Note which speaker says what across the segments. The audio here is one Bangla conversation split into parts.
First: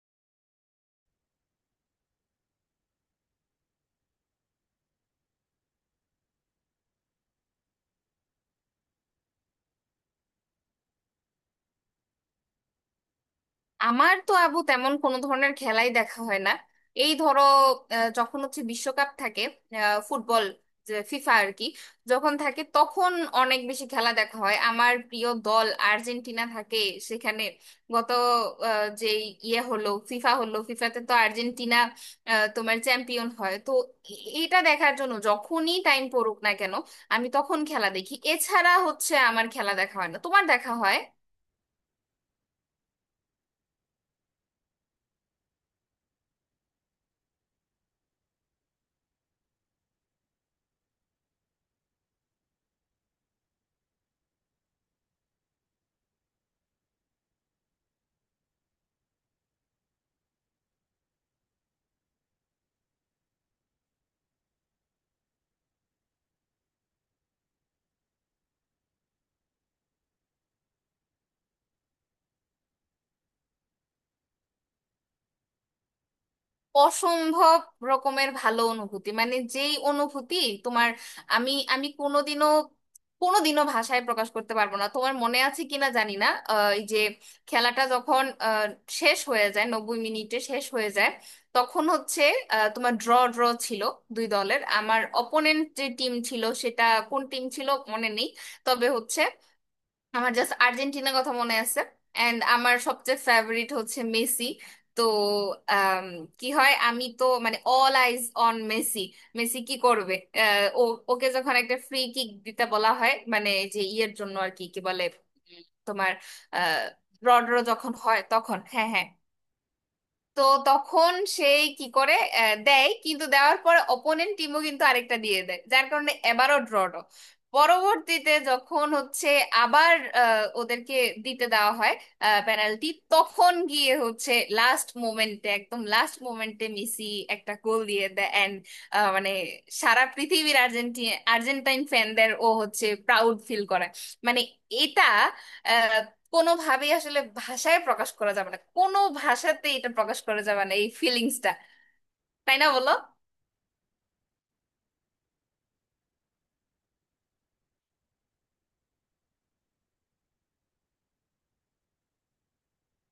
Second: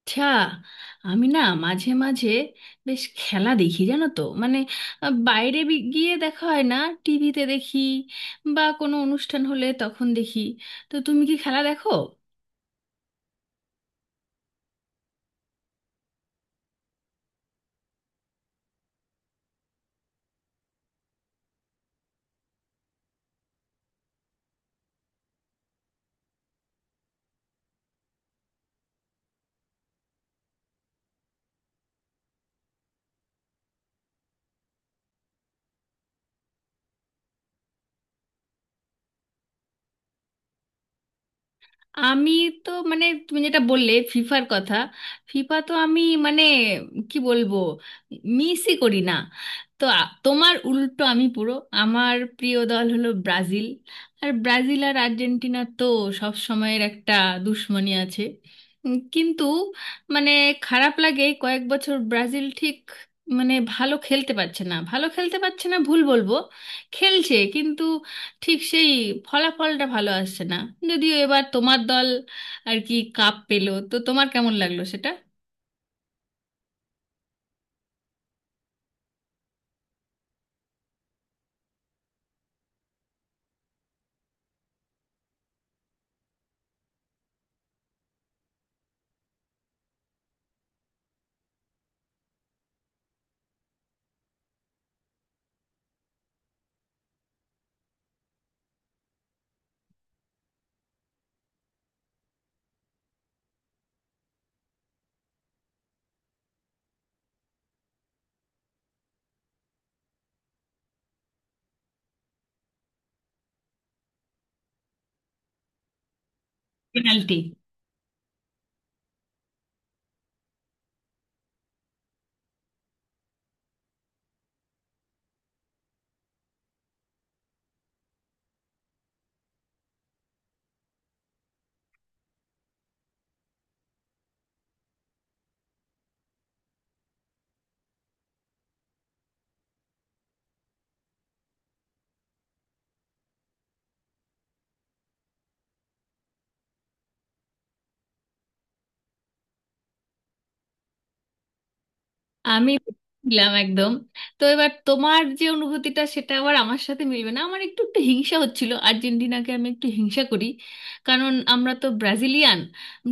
Speaker 1: আচ্ছা, আমি না মাঝে মাঝে বেশ খেলা দেখি, জানো তো। মানে বাইরে গিয়ে দেখা হয় না, টিভিতে দেখি বা কোনো অনুষ্ঠান হলে তখন দেখি। তো তুমি কি খেলা দেখো?
Speaker 2: আমার তো আবু তেমন কোনো ধরনের খেলাই দেখা হয় না। এই ধরো, যখন হচ্ছে বিশ্বকাপ থাকে, ফুটবল, যে ফিফা আর কি, যখন থাকে তখন অনেক বেশি খেলা দেখা হয়। আমার প্রিয় দল আর্জেন্টিনা থাকে সেখানে। গত আহ, যে ইয়ে হলো ফিফা হলো ফিফাতে তো আর্জেন্টিনা তোমার চ্যাম্পিয়ন হয় তো। এটা দেখার জন্য যখনই টাইম পড়ুক না কেন আমি তখন খেলা দেখি। এছাড়া হচ্ছে আমার খেলা দেখা হয় না। তোমার দেখা হয়?
Speaker 1: আমি তো মানে তুমি যেটা বললে ফিফার কথা, ফিফা তো আমি মানে কি বলবো, মিসই করি না। তো তোমার উল্টো আমি পুরো, আমার প্রিয় দল হলো ব্রাজিল। আর ব্রাজিল আর আর্জেন্টিনা তো সব সময়ের একটা দুশ্মনী আছে। কিন্তু মানে খারাপ লাগে, কয়েক বছর ব্রাজিল ঠিক মানে ভালো খেলতে পারছে না, ভালো খেলতে পারছে না ভুল বলবো, খেলছে কিন্তু ঠিক সেই ফলাফলটা ভালো আসছে না। যদিও এবার তোমার দল আর কি কাপ পেলো, তো তোমার কেমন লাগলো সেটা?
Speaker 2: অসম্ভব রকমের ভালো অনুভূতি, মানে, যেই অনুভূতি তোমার, আমি আমি কোনোদিনও কোনোদিনও ভাষায় প্রকাশ করতে পারবো না। তোমার মনে আছে কিনা জানি না, এই যে খেলাটা যখন শেষ হয়ে যায় 90 মিনিটে শেষ হয়ে যায়, তখন হচ্ছে তোমার ড্র ড্র ছিল দুই দলের। আমার অপোনেন্ট যে টিম ছিল, সেটা কোন টিম ছিল মনে নেই, তবে হচ্ছে আমার জাস্ট আর্জেন্টিনার কথা মনে আছে। এন্ড আমার সবচেয়ে ফেভারিট হচ্ছে মেসি। তো আম, কি হয়, আমি তো মানে all eyes on Messi, Messi কি করবে। ও, ওকে যখন একটা ফ্রি কিক দিতে বলা হয়, মানে, যে ইয়ের জন্য আর কি, কি বলে, তোমার আহ,
Speaker 1: পেনাল্টি।
Speaker 2: রড্রো যখন হয়, তখন, হ্যাঁ হ্যাঁ, তো তখন সেই কি করে, দেয়। কিন্তু দেওয়ার পরে অপোনেন্ট টিমও কিন্তু আরেকটা দিয়ে দেয়, যার কারণে এবারও ড্র। পরবর্তীতে যখন হচ্ছে আবার ওদেরকে দিতে দেওয়া হয় পেনাল্টি, তখন গিয়ে হচ্ছে লাস্ট মোমেন্টে, একদম লাস্ট মোমেন্টে মেসি একটা গোল দিয়ে দেয়। অ্যান্ড মানে সারা পৃথিবীর আর্জেন্টাইন ফ্যানদের ও হচ্ছে প্রাউড ফিল করে। মানে এটা কোনোভাবেই আসলে ভাষায় প্রকাশ করা যাবে না, কোনো ভাষাতে এটা প্রকাশ করা যাবে না এই ফিলিংসটা, তাই না
Speaker 1: আমি
Speaker 2: বলো?
Speaker 1: বুঝলাম একদম। তো এবার তোমার যে অনুভূতিটা সেটা আবার আমার সাথে মিলবে না, আমার একটু একটু হিংসা হচ্ছিল, আর্জেন্টিনাকে আমি একটু হিংসা করি। কারণ আমরা তো ব্রাজিলিয়ান,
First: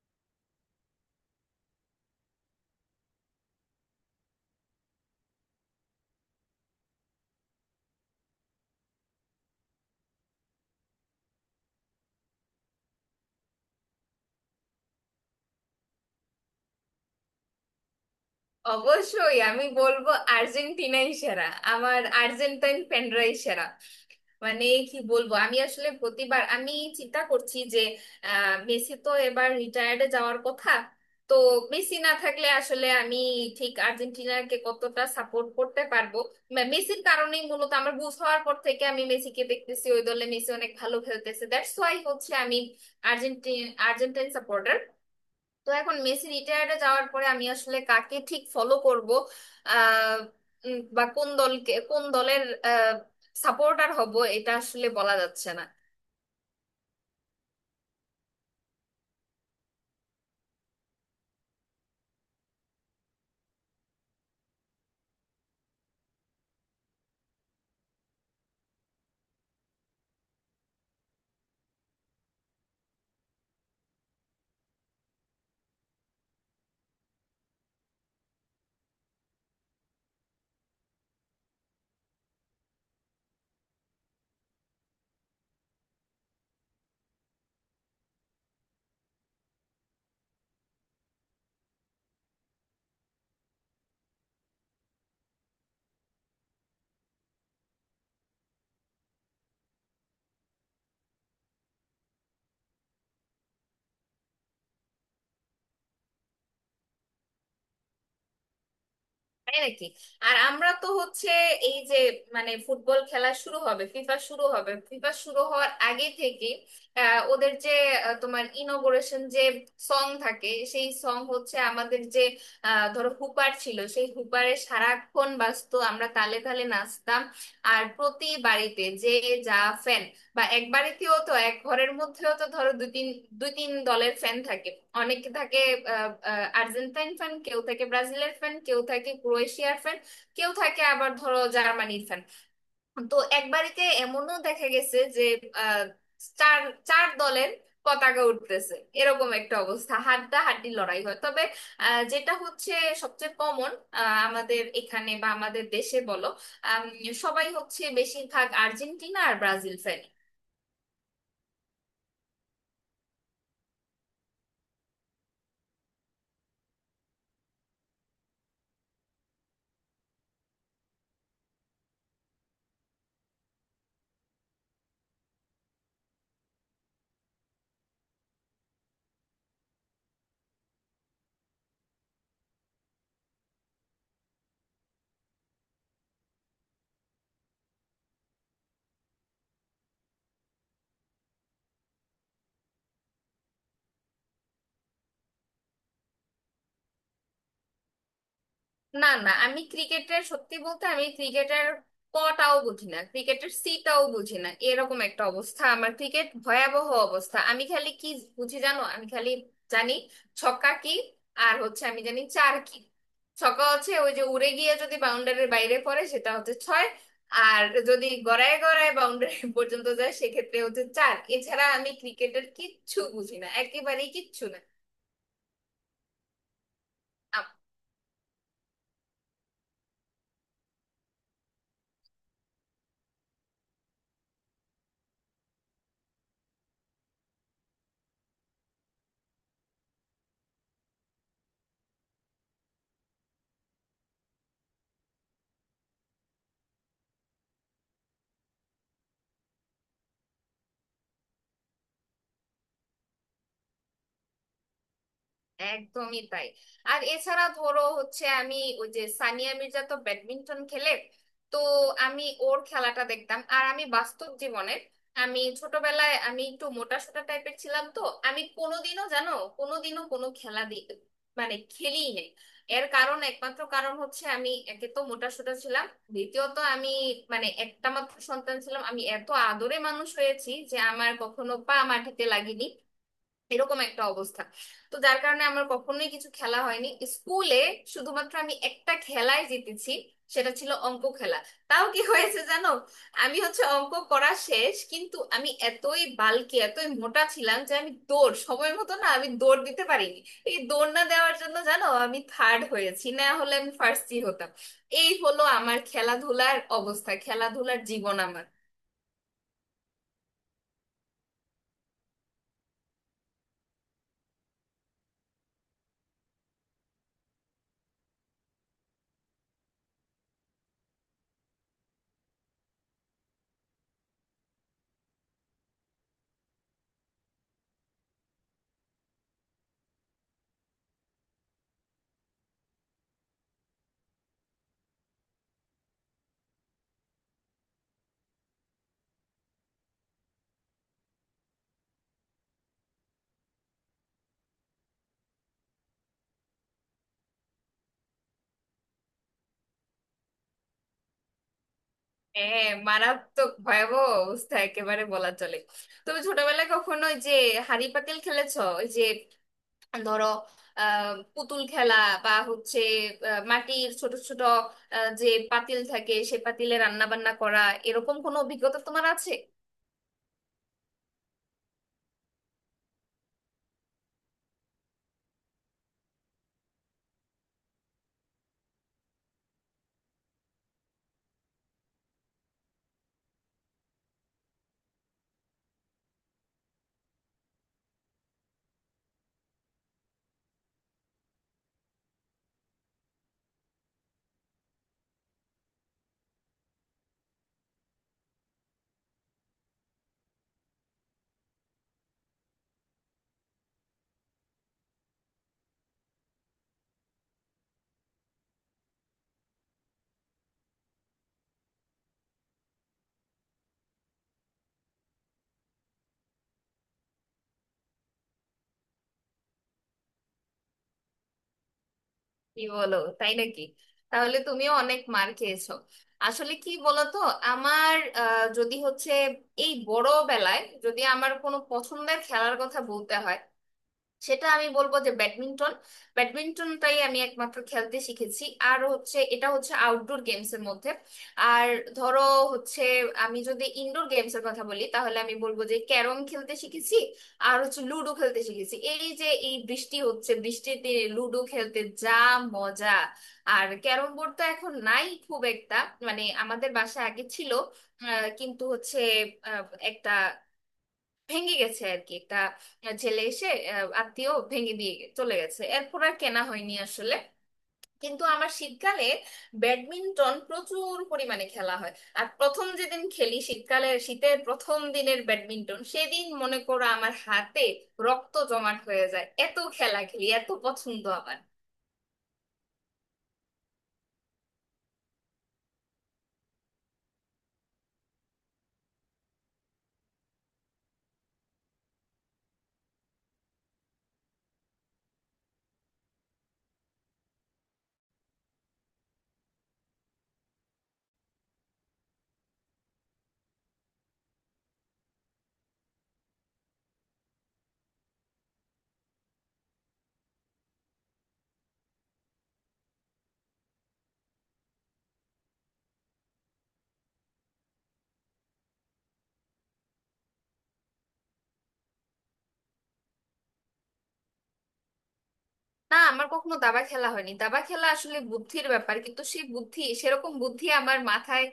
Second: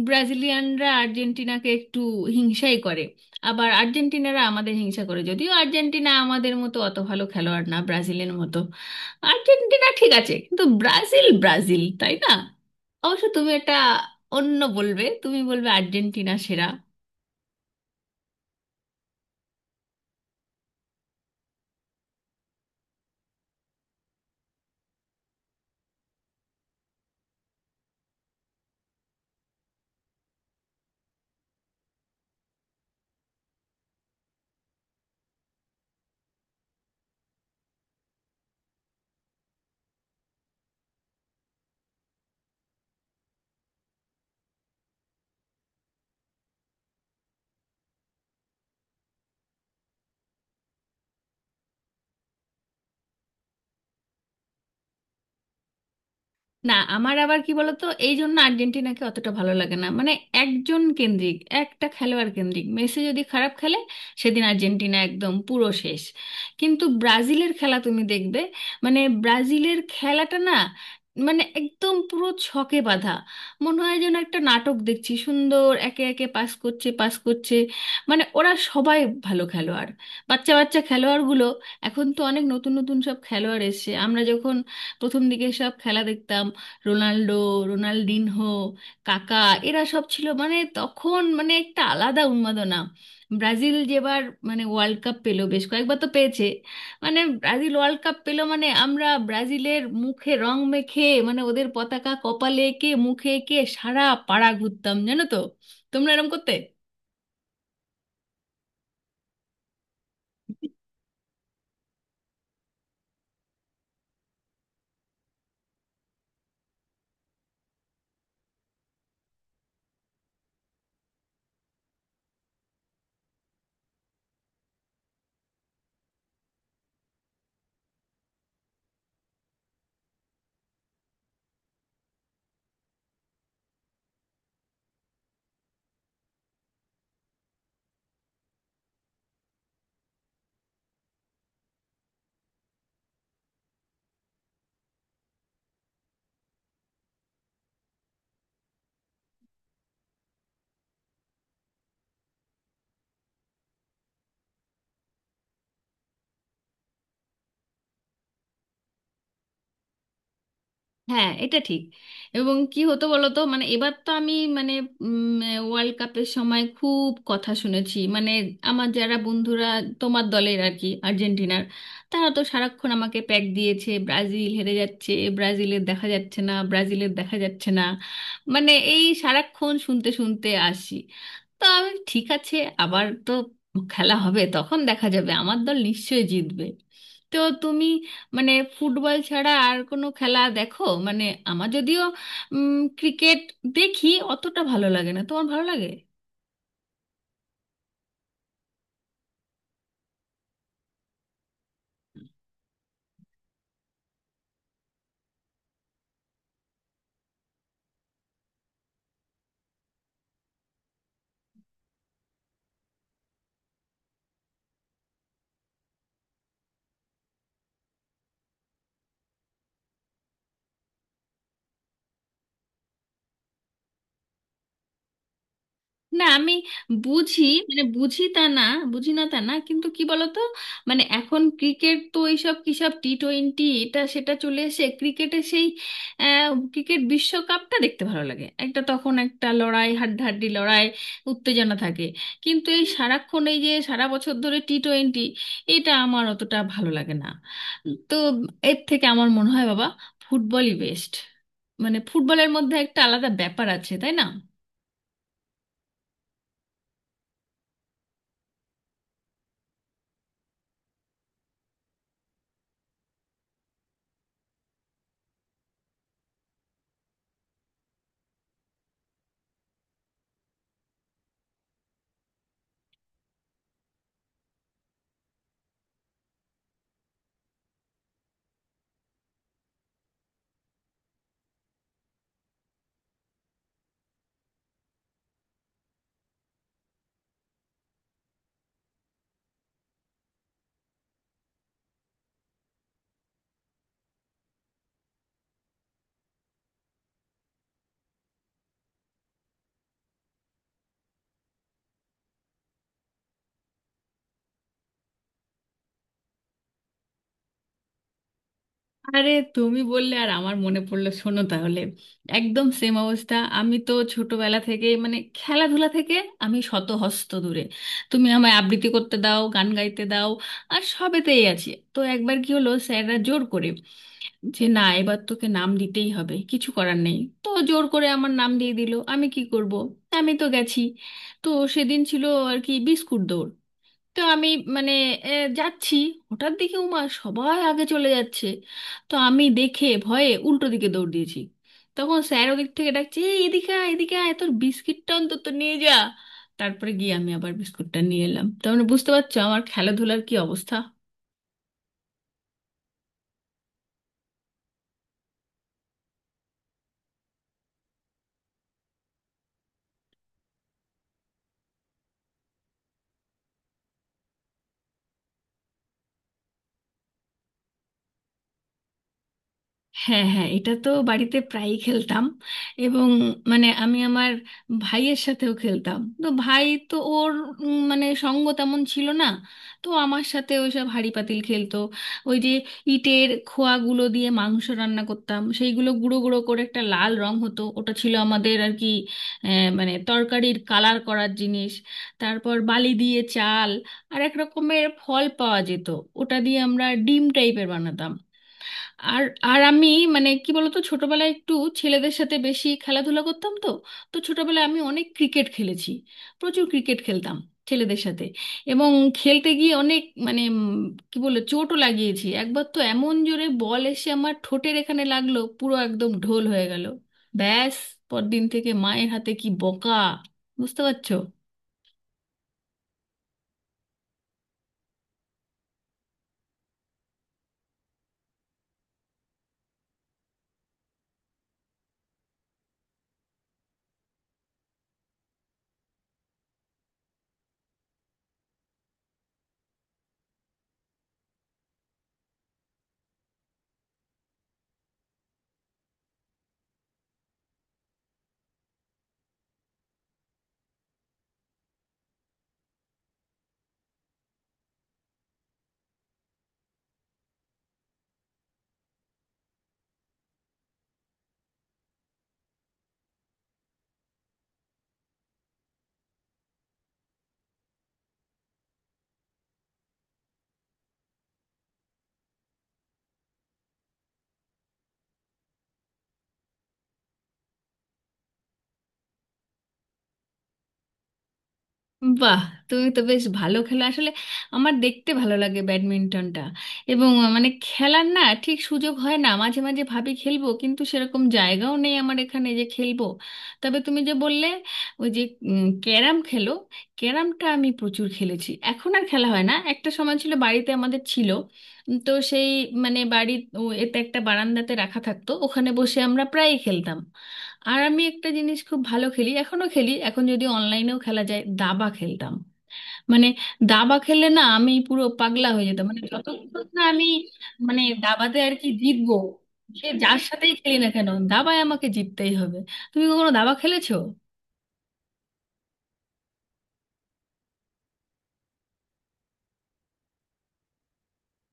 Speaker 1: ব্রাজিলিয়ানরা আর্জেন্টিনাকে একটু হিংসাই করে, আবার আর্জেন্টিনারা আমাদের হিংসা করে। যদিও আর্জেন্টিনা আমাদের মতো অত ভালো খেলোয়াড় না, ব্রাজিলের মতো আর্জেন্টিনা ঠিক আছে, কিন্তু ব্রাজিল ব্রাজিল, তাই না? অবশ্য তুমি এটা অন্য বলবে, তুমি বলবে আর্জেন্টিনা সেরা।
Speaker 2: অবশ্যই আমি বলবো আর্জেন্টিনাই সেরা, আমার আর্জেন্টাইন ফ্যানরাই সেরা। মানে কি বলবো আমি আসলে, প্রতিবার আমি চিন্তা করছি যে মেসি তো এবার রিটায়ার্ডে যাওয়ার কথা। তো মেসি না থাকলে আসলে আমি ঠিক আর্জেন্টিনাকে কতটা সাপোর্ট করতে পারবো। মেসির কারণেই মূলত আমার বুঝ হওয়ার পর থেকে আমি মেসিকে দেখতেছি, ওই দলে মেসি অনেক ভালো খেলতেছে, দ্যাটস ওয়াই হচ্ছে আমি আর্জেন্টিন আর্জেন্টাইন সাপোর্টার। তো এখন মেসি রিটায়ার্ডে যাওয়ার পরে আমি আসলে কাকে ঠিক ফলো করব, আহ বা কোন দলকে, কোন দলের সাপোর্টার হব, এটা আসলে বলা যাচ্ছে না।
Speaker 1: না, আমার আবার কি বলতো, এই জন্য আর্জেন্টিনাকে অতটা ভালো লাগে না, মানে একজন কেন্দ্রিক, একটা খেলোয়াড় কেন্দ্রিক। মেসি যদি খারাপ খেলে সেদিন আর্জেন্টিনা একদম পুরো শেষ। কিন্তু ব্রাজিলের খেলা তুমি দেখবে, মানে ব্রাজিলের খেলাটা না মানে একদম পুরো ছকে বাঁধা, মনে হয় যেন একটা নাটক দেখছি, সুন্দর একে একে পাস করছে পাস করছে। মানে ওরা সবাই ভালো খেলোয়াড়, বাচ্চা বাচ্চা খেলোয়াড়গুলো। এখন তো অনেক নতুন নতুন সব খেলোয়াড় এসেছে, আমরা যখন প্রথম দিকে সব খেলা দেখতাম রোনাল্ডো, রোনাল্ডিনহো, কাকা, এরা সব ছিল। মানে তখন মানে একটা আলাদা উন্মাদনা। ব্রাজিল যেবার মানে ওয়ার্ল্ড কাপ পেলো, বেশ কয়েকবার তো পেয়েছে, মানে ব্রাজিল ওয়ার্ল্ড কাপ পেলো মানে আমরা ব্রাজিলের মুখে রং মেখে মানে ওদের পতাকা কপালে এঁকে, মুখে এঁকে সারা পাড়া ঘুরতাম, জানো তো। তোমরা এরম করতে?
Speaker 2: তাই নাকি? আর আমরা তো হচ্ছে এই যে, মানে ফুটবল খেলা শুরু হবে, ফিফা শুরু হবে, ফিফা শুরু হওয়ার আগে থেকে ওদের যে তোমার ইনোগুরেশন যে সং থাকে, সেই সং হচ্ছে আমাদের যে ধরো হুপার ছিল, সেই হুপারে সারাক্ষণ বাজতো, আমরা তালে তালে নাচতাম। আর প্রতি বাড়িতে যে যা ফ্যান, বা এক বাড়িতেও তো, এক ঘরের মধ্যেও তো ধরো দুই তিন দলের ফ্যান থাকে, অনেকে থাকে। আহ, আহ, আর্জেন্টাইন ফ্যান কেউ থাকে, ব্রাজিলের ফ্যান কেউ থাকে, ক্রোয়েশিয়ার ফ্যান কেউ থাকে, আবার ধরো জার্মানির ফ্যান। তো এক বাড়িতে এমনও দেখা গেছে যে আহ, চার চার দলের পতাকা উঠতেছে, এরকম একটা অবস্থা, হাড্ডা হাড্ডি লড়াই হয়। তবে যেটা হচ্ছে সবচেয়ে কমন আমাদের এখানে বা আমাদের দেশে বলো, আম, সবাই হচ্ছে বেশিরভাগ আর্জেন্টিনা আর ব্রাজিল ফ্যান।
Speaker 1: হ্যাঁ, এটা ঠিক। এবং কি হতো বলতো মানে এবার তো আমি মানে ওয়ার্ল্ড কাপের সময় খুব কথা শুনেছি, মানে আমার যারা বন্ধুরা তোমার দলের আর কি, আর্জেন্টিনার, তারা তো সারাক্ষণ আমাকে প্যাক দিয়েছে, ব্রাজিল হেরে যাচ্ছে, ব্রাজিলের দেখা যাচ্ছে না, ব্রাজিলের দেখা যাচ্ছে না। মানে এই সারাক্ষণ শুনতে শুনতে আসি, তো আমি ঠিক আছে, আবার তো খেলা হবে তখন দেখা যাবে, আমার দল নিশ্চয়ই জিতবে। তো তুমি মানে ফুটবল ছাড়া আর কোনো খেলা দেখো? মানে আমার যদিও ক্রিকেট দেখি, অতটা ভালো লাগে না, তোমার ভালো লাগে?
Speaker 2: না না, আমি ক্রিকেটের সত্যি বলতে, আমি ক্রিকেটের কটাও বুঝি না, ক্রিকেটের সিটাও বুঝি না, এরকম একটা অবস্থা আমার, ক্রিকেট ভয়াবহ অবস্থা। আমি খালি কি বুঝি জানো? আমি খালি জানি ছক্কা কি, আর হচ্ছে আমি জানি চার কি। ছক্কা হচ্ছে ওই যে উড়ে গিয়ে যদি বাউন্ডারির বাইরে পড়ে, সেটা হচ্ছে ছয়, আর যদি গড়ায় গড়ায় বাউন্ডারি পর্যন্ত যায়, সেক্ষেত্রে হচ্ছে চার। এছাড়া আমি ক্রিকেটের কিচ্ছু বুঝি না, একেবারেই কিচ্ছু
Speaker 1: না, আমি
Speaker 2: না।
Speaker 1: বুঝি, মানে বুঝি তা না, বুঝি না তা না, কিন্তু কি বলতো মানে এখন ক্রিকেট তো এইসব কিসব টি টোয়েন্টি এটা সেটা চলে এসে ক্রিকেটে সেই ক্রিকেট বিশ্বকাপটা দেখতে ভালো লাগে, একটা তখন একটা লড়াই, হাড্ডাহাড্ডি লড়াই, উত্তেজনা থাকে। কিন্তু এই সারাক্ষণ এই যে সারা বছর ধরে টি টোয়েন্টি, এটা আমার অতটা ভালো লাগে না। তো এর থেকে আমার মনে হয় বাবা ফুটবলই বেস্ট, মানে ফুটবলের মধ্যে একটা আলাদা ব্যাপার আছে, তাই না?
Speaker 2: একদমই তাই। আর এছাড়া ধরো হচ্ছে আমি, ওই যে সানিয়া মির্জা তো ব্যাডমিন্টন খেলে, তো আমি ওর খেলাটা দেখতাম। আর আমি বাস্তব জীবনের, আমি ছোটবেলায় আমি একটু মোটা সোটা টাইপের ছিলাম, তো আমি কোনোদিনও জানো কোনোদিনও কোনো খেলা মানে খেলিই নাই। এর কারণ, একমাত্র কারণ হচ্ছে আমি একে তো মোটা সোটা ছিলাম, দ্বিতীয়ত আমি মানে একটা মাত্র সন্তান ছিলাম, আমি এত আদরে মানুষ হয়েছি যে আমার কখনো পা মাটিতে লাগেনি, এরকম একটা অবস্থা। তো যার কারণে আমার কখনোই কিছু খেলা হয়নি। স্কুলে শুধুমাত্র আমি একটা খেলায় জিতেছি, সেটা ছিল অঙ্ক খেলা। তাও কি হয়েছে জানো? আমি হচ্ছে অঙ্ক করা শেষ, কিন্তু আমি এতই বালকি, এতই মোটা ছিলাম যে আমি দৌড় সময় মতো না, আমি দৌড় দিতে পারিনি। এই দৌড় না দেওয়ার জন্য জানো আমি থার্ড হয়েছি, না হলে আমি ফার্স্টই হতাম। এই হলো আমার খেলাধুলার অবস্থা, খেলাধুলার জীবন আমার।
Speaker 1: আরে তুমি বললে আর আমার মনে পড়লো, শোনো তাহলে, একদম সেম অবস্থা। আমি তো ছোটবেলা থেকে মানে খেলাধুলা থেকে আমি শত হস্ত দূরে। তুমি আমায় আবৃত্তি করতে দাও, গান গাইতে দাও, আর সবেতেই আছি। তো একবার কি হলো, স্যাররা জোর করে যে না, এবার তোকে নাম দিতেই হবে, কিছু করার নেই। তো জোর করে আমার নাম দিয়ে দিল, আমি কি করব, আমি তো গেছি। তো সেদিন ছিল আর কি বিস্কুট দৌড়। তো আমি মানে এ, যাচ্ছি, হঠাৎ দেখি উমা সবাই আগে চলে যাচ্ছে, তো আমি দেখে ভয়ে উল্টো দিকে দৌড় দিয়েছি। তখন স্যার ওদিক থেকে ডাকছে, এই এদিকে আয়, এদিকে আয়, তোর বিস্কিটটা অন্তত নিয়ে যা। তারপরে গিয়ে আমি আবার বিস্কুটটা নিয়ে এলাম। তার মানে বুঝতে পারছো আমার খেলাধুলার কি অবস্থা।
Speaker 2: হ্যাঁ, মারাত্মক ভয়াবহ অবস্থা একেবারে বলা চলে। তুমি ছোটবেলায় কখনো ওই যে হাঁড়ি পাতিল খেলেছো? ওই যে ধরো পুতুল খেলা, বা হচ্ছে মাটির ছোট ছোট আহ, যে পাতিল থাকে, সে পাতিলে রান্না বান্না করা, এরকম কোনো অভিজ্ঞতা তোমার আছে?
Speaker 1: হ্যাঁ হ্যাঁ, এটা তো বাড়িতে প্রায়ই খেলতাম। এবং মানে আমি আমার ভাইয়ের সাথেও খেলতাম, তো ভাই তো ওর মানে সঙ্গ তেমন ছিল না, তো আমার সাথে ওই সব হাঁড়ি পাতিল খেলতো। ওই যে ইটের খোয়াগুলো দিয়ে মাংস রান্না করতাম, সেইগুলো গুঁড়ো গুঁড়ো করে একটা লাল রং হতো, ওটা ছিল আমাদের আর কি মানে তরকারির কালার করার জিনিস। তারপর বালি দিয়ে চাল, আর এক রকমের ফল পাওয়া যেত, ওটা দিয়ে আমরা ডিম টাইপের বানাতাম। আর আর আমি মানে কি বলতো ছোটবেলায় একটু ছেলেদের সাথে বেশি খেলাধুলা করতাম তো। তো ছোটবেলায় আমি অনেক ক্রিকেট খেলেছি, প্রচুর ক্রিকেট খেলতাম ছেলেদের সাথে। এবং খেলতে গিয়ে অনেক মানে কি বলে চোটও লাগিয়েছি। একবার তো এমন জোরে বল এসে আমার ঠোঁটের এখানে লাগলো, পুরো একদম ঢোল হয়ে গেল। ব্যাস, পরদিন থেকে মায়ের হাতে কি বকা, বুঝতে পারছো।
Speaker 2: কি বলো, তাই নাকি? তাহলে তুমিও অনেক মার খেয়েছো। আসলে কি বলতো, আমার যদি হচ্ছে এই বড় বেলায়, যদি আমার কোনো পছন্দের খেলার কথা বলতে হয়, সেটা আমি বলবো যে ব্যাডমিন্টন। ব্যাডমিন্টনটাই আমি একমাত্র খেলতে শিখেছি, আর হচ্ছে এটা হচ্ছে আউটডোর গেমস এর মধ্যে। আর ধরো হচ্ছে, আমি যদি ইনডোর গেমস এর কথা বলি, তাহলে আমি বলবো যে ক্যারম খেলতে শিখেছি, আর হচ্ছে লুডো খেলতে শিখেছি। এই যে এই বৃষ্টি হচ্ছে, বৃষ্টিতে লুডো খেলতে যা মজা! আর ক্যারম বোর্ড তো এখন নাই খুব একটা, মানে আমাদের বাসায় আগে ছিল, কিন্তু হচ্ছে আহ, একটা ভেঙে গেছে আর কি। একটা ছেলে এসে, আত্মীয়, ভেঙে দিয়ে চলে গেছে, এরপর আর কেনা হয়নি আসলে। কিন্তু আমার শীতকালে ব্যাডমিন্টন প্রচুর পরিমাণে খেলা হয়। আর প্রথম যেদিন খেলি শীতকালে, শীতের প্রথম দিনের ব্যাডমিন্টন, সেদিন মনে করো আমার হাতে রক্ত জমাট হয়ে যায়, এত খেলা খেলি, এত পছন্দ আমার।
Speaker 1: বাহ, তুমি তো বেশ ভালো খেলো আসলে। আমার দেখতে ভালো লাগে ব্যাডমিন্টনটা, এবং মানে খেলার না ঠিক সুযোগ হয় না, মাঝে মাঝে ভাবি খেলবো কিন্তু সেরকম জায়গাও নেই আমার এখানে যে খেলবো। তবে তুমি যে বললে, ওই যে ক্যারাম খেলো, ক্যারামটা আমি প্রচুর খেলেছি, এখন আর খেলা হয় না। একটা সময় ছিল বাড়িতে আমাদের ছিল, তো সেই মানে বাড়ি ও, এতে একটা বারান্দাতে রাখা থাকতো, ওখানে বসে আমরা প্রায়ই খেলতাম। আর আমি একটা জিনিস খুব ভালো খেলি এখনো খেলি, এখন যদি অনলাইনেও খেলা যায়, দাবা খেলতাম। মানে দাবা খেললে না আমি পুরো পাগলা হয়ে যেতাম, মানে যতক্ষণ না আমি মানে দাবাতে আর কি জিতবো, সে যার সাথেই খেলি না কেন দাবায় আমাকে জিততেই হবে। তুমি কখনো দাবা খেলেছো?
Speaker 2: না, আমার কখনো দাবা খেলা হয়নি। দাবা খেলা আসলে বুদ্ধির ব্যাপার, কিন্তু সেই বুদ্ধি, সেরকম বুদ্ধি আমার মাথায়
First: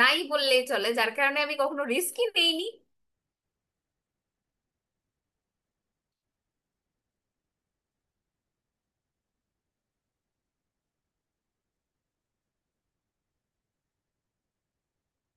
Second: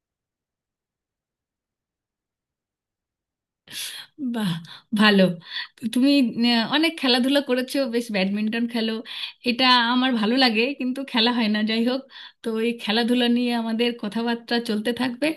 Speaker 2: নাই বললেই চলে, যার কারণে আমি কখনো রিস্কই নেইনি।
Speaker 1: বাহ, ভালো। তো তুমি অনেক খেলাধুলা করেছো, বেশ ব্যাডমিন্টন খেলো, এটা আমার ভালো লাগে কিন্তু খেলা হয় না। যাই হোক, তো এই খেলাধুলা নিয়ে আমাদের কথাবার্তা চলতে থাকবে।